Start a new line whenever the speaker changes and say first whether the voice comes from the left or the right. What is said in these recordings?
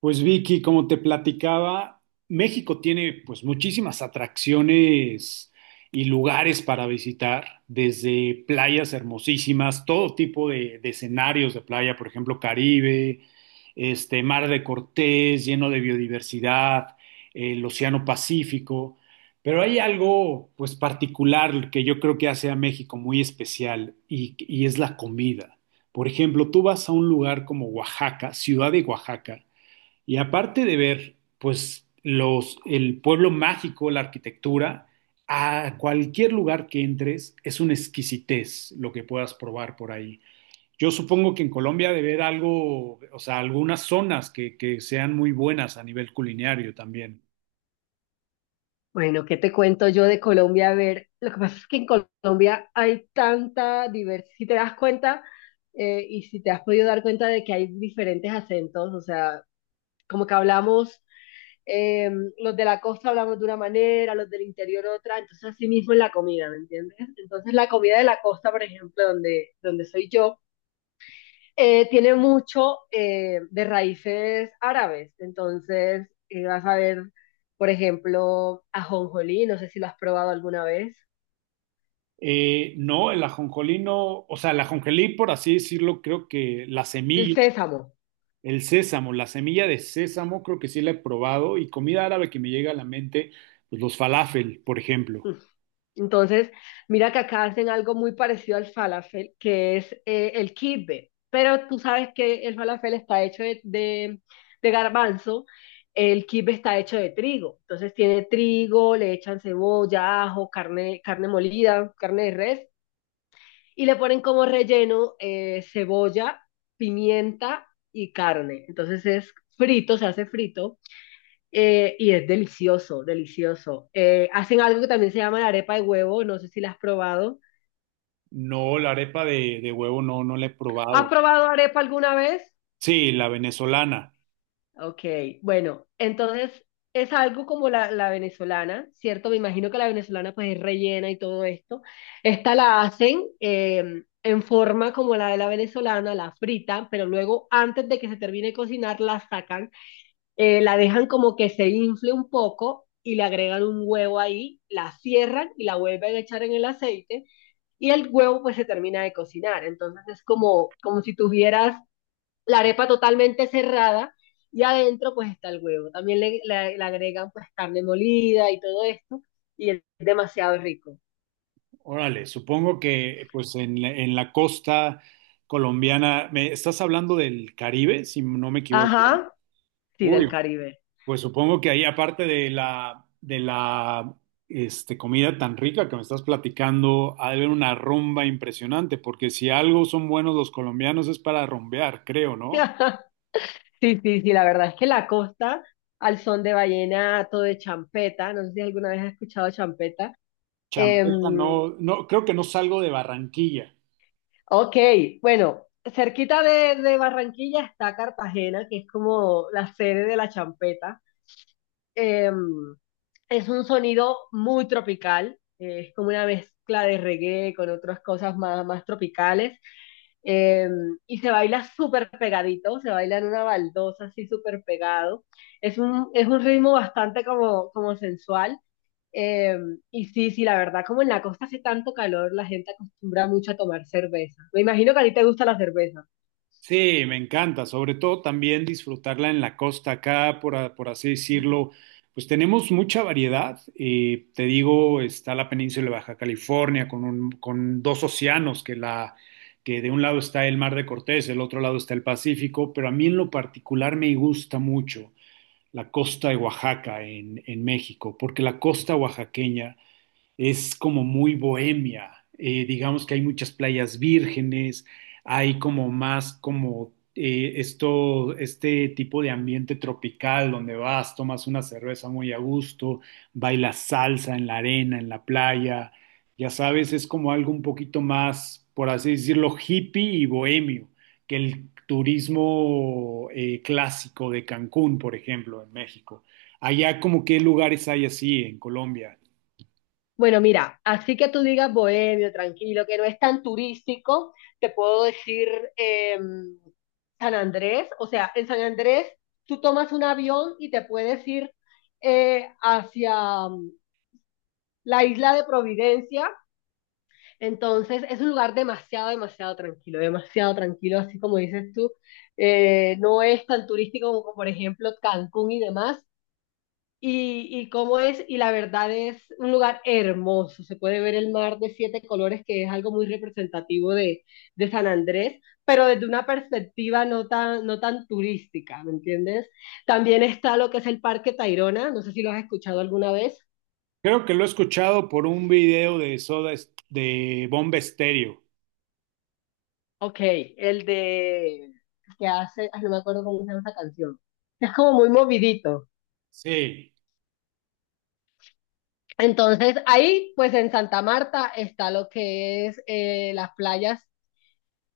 right: Pues Vicky, como te platicaba, México tiene pues muchísimas atracciones y lugares para visitar, desde playas hermosísimas, todo tipo de escenarios de playa, por ejemplo, Caribe, este Mar de Cortés, lleno de biodiversidad, el Océano Pacífico, pero hay algo pues particular que yo creo que hace a México muy especial y es la comida. Por ejemplo, tú vas a un lugar como Oaxaca, ciudad de Oaxaca, y aparte de ver, pues, los, el pueblo mágico, la arquitectura, a cualquier lugar que entres es una exquisitez lo que puedas probar por ahí. Yo supongo que en Colombia debe haber algo, o sea, algunas zonas que sean muy buenas a nivel culinario también.
left: Bueno, ¿qué te cuento yo de Colombia? A ver, lo que pasa es que en Colombia hay tanta diversidad, si te das cuenta y si te has podido dar cuenta de que hay diferentes acentos, o sea, como que hablamos, eh, los de la costa hablamos de una manera, los del interior otra, entonces así mismo en la comida, ¿me entiendes? Entonces la comida de la costa, por ejemplo, donde soy yo, tiene mucho de raíces árabes. Entonces, vas a ver, por ejemplo, ajonjolí, no sé si lo has probado alguna vez,
right: No, el ajonjolí no, o sea, el ajonjolí, por así decirlo, creo que la
left: el
right: semilla,
left: sésamo.
right: el sésamo, la semilla de sésamo, creo que sí la he probado y comida árabe que me llega a la mente, pues los falafel, por ejemplo.
left: Mm. Entonces, mira que acá hacen algo muy parecido al falafel, que es el kibbe. Pero tú sabes que el falafel está hecho de garbanzo, el kibbe está hecho de trigo. Entonces tiene trigo, le echan cebolla, ajo, carne, carne molida, carne de res, y le ponen como relleno cebolla, pimienta y carne. Entonces es frito, se hace frito y es delicioso, delicioso. Hacen algo que también se llama la arepa de huevo, no sé si la has probado.
right: No, la arepa de huevo no, no la he
left: ¿Has
right: probado.
left: probado arepa alguna vez?
right: Sí, la venezolana.
left: Ok, bueno, entonces es algo como la venezolana, ¿cierto? Me imagino que la venezolana pues es rellena y todo esto. Esta la hacen en forma como la de la venezolana, la fritan, pero luego antes de que se termine de cocinar la sacan, la dejan como que se infle un poco y le agregan un huevo ahí, la cierran y la vuelven a echar en el aceite y el huevo pues se termina de cocinar. Entonces es como, como si tuvieras la arepa totalmente cerrada y adentro pues está el huevo. También le agregan pues carne molida y todo esto y es demasiado rico.
right: Órale, supongo que pues en, en la costa colombiana, ¿me estás hablando del Caribe, si no me equivoco?
left: Ajá, sí, del
right: Uy,
left: Caribe.
right: pues supongo que ahí aparte de la, este, comida tan rica que me estás platicando, ha de haber una rumba impresionante, porque si algo son buenos los colombianos es para rumbear, creo, ¿no?
left: Sí, sí, sí, la verdad es que la costa al son de vallenato, de champeta, no sé si alguna vez has escuchado champeta.
right: Champeta no,
left: Em,
right: no, creo que no salgo de Barranquilla.
left: ok, bueno, cerquita de Barranquilla está Cartagena, que es como la sede de la champeta. Eh, es un sonido muy tropical, es como una mezcla de reggae con otras cosas más, más tropicales. eh, y se baila súper pegadito, se baila en una baldosa así súper pegado. Es un ritmo bastante como, como sensual. eh, y sí, sí, la verdad, como en la costa hace tanto calor, la gente acostumbra mucho a tomar cerveza. Me imagino que a ti te gusta la cerveza.
right: Sí, me encanta, sobre todo también disfrutarla en la costa acá, por, por así decirlo, pues tenemos mucha variedad. Te digo, está la península de Baja California con, con dos océanos, que, la, que de un lado está el Mar de Cortés, del otro lado está el Pacífico, pero a mí en lo particular me gusta mucho la costa de Oaxaca en México, porque la costa oaxaqueña es como muy bohemia. Digamos que hay muchas playas vírgenes, hay como más como esto, este tipo de ambiente tropical donde vas, tomas una cerveza muy a gusto, bailas salsa en la arena, en la playa, ya sabes, es como algo un poquito más, por así decirlo, hippie y bohemio que el turismo clásico de Cancún, por ejemplo, en México. Allá como qué lugares hay así en Colombia.
left: Bueno, mira, así que tú digas bohemio, tranquilo, que no es tan turístico, te puedo decir eh, San Andrés. O sea, en San Andrés tú tomas un avión y te puedes ir hacia la isla de Providencia. Entonces es un lugar demasiado, demasiado tranquilo, así como dices tú. No es tan turístico como, por ejemplo, Cancún y demás, y cómo es, y la verdad es un lugar hermoso, se puede ver el mar de siete colores, que es algo muy representativo de San Andrés, pero desde una perspectiva no tan, no tan turística, ¿me entiendes? También está lo que es el Parque Tayrona, no sé si lo has escuchado alguna vez.
right: Creo que lo he escuchado por un video de Soda de Bomba Estéreo.
left: Ok, el de... que hace, ay, no me acuerdo cómo se llama esa canción, es como muy movidito.
right: Sí.
left: Entonces, ahí, pues en Santa Marta está lo que es las playas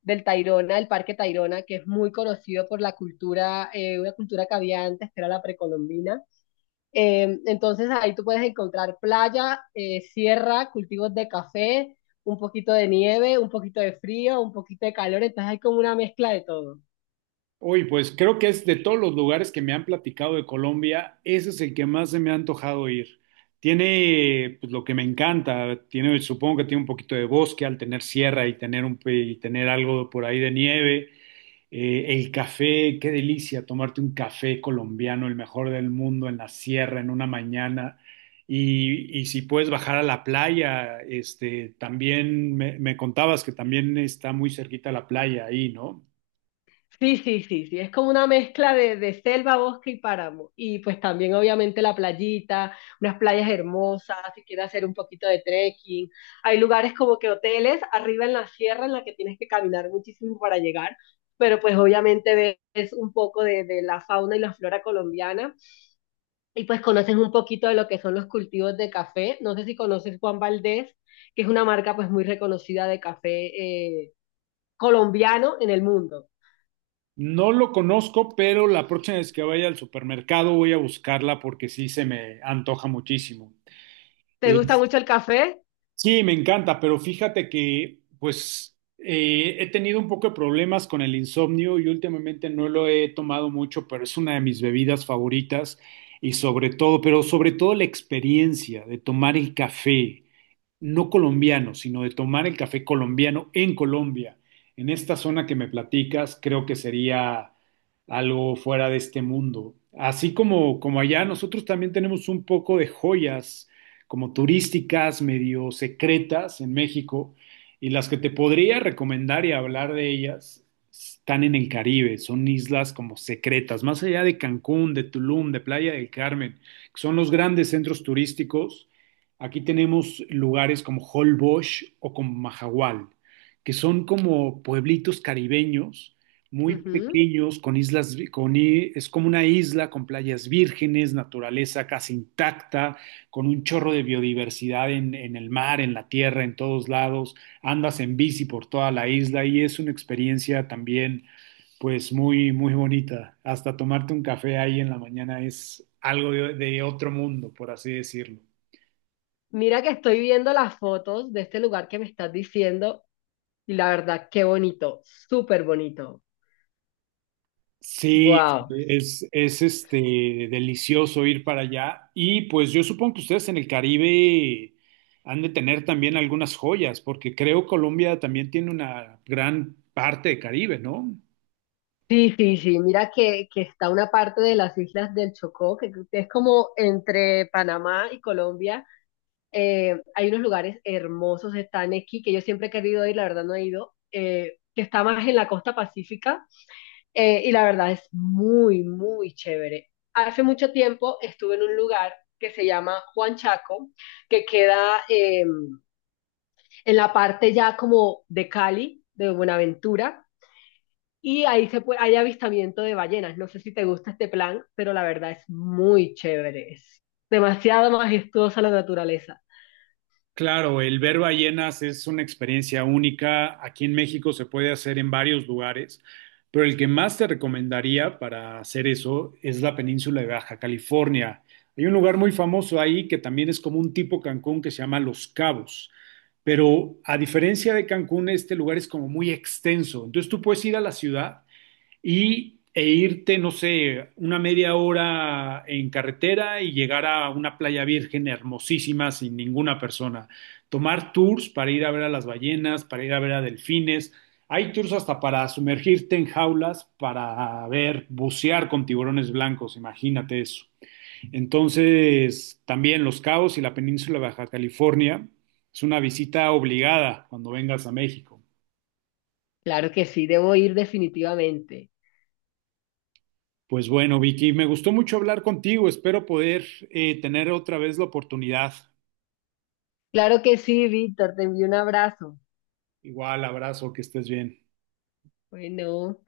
left: del Tayrona, del Parque Tayrona, que es muy conocido por la cultura, una cultura que había antes, que era la precolombina. Entonces ahí tú puedes encontrar playa, sierra, cultivos de café, un poquito de nieve, un poquito de frío, un poquito de calor, entonces hay como una mezcla de todo.
right: Uy, pues creo que es de todos los lugares que me han platicado de Colombia, ese es el que más se me ha antojado ir. Tiene pues, lo que me encanta, tiene, supongo que tiene un poquito de bosque al tener sierra y tener un, y tener algo por ahí de nieve. El café, qué delicia tomarte un café colombiano, el mejor del mundo, en la sierra, en una mañana. Y si puedes bajar a la playa, este, también me contabas que también está muy cerquita la playa ahí, ¿no?
left: Sí, sí, sí, sí, es como una mezcla de selva, bosque y páramo. Y pues también obviamente la playita, unas playas hermosas, si quieres hacer un poquito de trekking. Hay lugares como que hoteles arriba en la sierra en la que tienes que caminar muchísimo para llegar, pero pues obviamente ves un poco de la fauna y la flora colombiana y pues conoces un poquito de lo que son los cultivos de café. No sé si conoces Juan Valdez, que es una marca pues muy reconocida de café eh, colombiano en el mundo.
right: No lo conozco, pero la próxima vez que vaya al supermercado voy a buscarla porque sí se me antoja muchísimo.
left: ¿Te
right: Eh,
left: gusta mucho el café?
right: Sí, me encanta, pero fíjate que pues he tenido un poco de problemas con el insomnio y últimamente no lo he tomado mucho, pero es una de mis bebidas favoritas y sobre todo, pero sobre todo la experiencia de tomar el café no colombiano, sino de tomar el café colombiano en Colombia. En esta zona que me platicas, creo que sería algo fuera de este mundo. Así como, como allá, nosotros también tenemos un poco de joyas como turísticas, medio secretas en México, y las que te podría recomendar y hablar de ellas están en el Caribe, son islas como secretas, más allá de Cancún, de Tulum, de Playa del Carmen, que son los grandes centros turísticos. Aquí tenemos lugares como Holbox o como Mahahual, que son como pueblitos caribeños muy
left: Ujú.
right: pequeños, con islas, es como una isla con playas vírgenes, naturaleza casi intacta, con un chorro de biodiversidad en el mar, en la tierra, en todos lados. Andas en bici por toda la isla y es una experiencia también, pues muy, muy bonita. Hasta tomarte un café ahí en la mañana es algo de otro mundo, por así decirlo.
left: Mira que estoy viendo las fotos de este lugar que me estás diciendo y la verdad, qué bonito, súper bonito.
right: Sí,
left: Wow.
right: es este delicioso ir para allá. Y pues yo supongo que ustedes en el Caribe han de tener también algunas joyas, porque creo Colombia también tiene una gran parte de Caribe, ¿no?
left: Sí, sí, sí. Mira que está una parte de las islas del Chocó, que es como entre Panamá y Colombia. Hay unos lugares hermosos, está Nequi, que yo siempre he querido ir, la verdad no he ido, que está más en la costa pacífica. Y la verdad es muy, muy chévere. Hace mucho tiempo estuve en un lugar que se llama Juan Chaco, que queda en la parte ya como de Cali, de Buenaventura, y ahí se puede, hay avistamiento de ballenas. No sé si te gusta este plan, pero la verdad es muy chévere. Es demasiado majestuosa la naturaleza.
right: Claro, el ver ballenas es una experiencia única. Aquí en México se puede hacer en varios lugares, pero el que más te recomendaría para hacer eso es la península de Baja California. Hay un lugar muy famoso ahí que también es como un tipo Cancún que se llama Los Cabos, pero a diferencia de Cancún, este lugar es como muy extenso. Entonces tú puedes ir a la ciudad y, e irte, no sé, una media hora en carretera y llegar a una playa virgen hermosísima sin ninguna persona. Tomar tours para ir a ver a las ballenas, para ir a ver a delfines. Hay tours hasta para sumergirte en jaulas, para ver, bucear con tiburones blancos, imagínate eso. Entonces, también Los Cabos y la península de Baja California es una visita obligada cuando vengas a México.
left: Claro que sí, debo ir definitivamente.
right: Pues bueno, Vicky, me gustó mucho hablar contigo. Espero poder tener otra vez la oportunidad.
left: Claro que sí, Víctor, te envío un abrazo.
right: Igual, abrazo, que estés bien.
left: Bueno.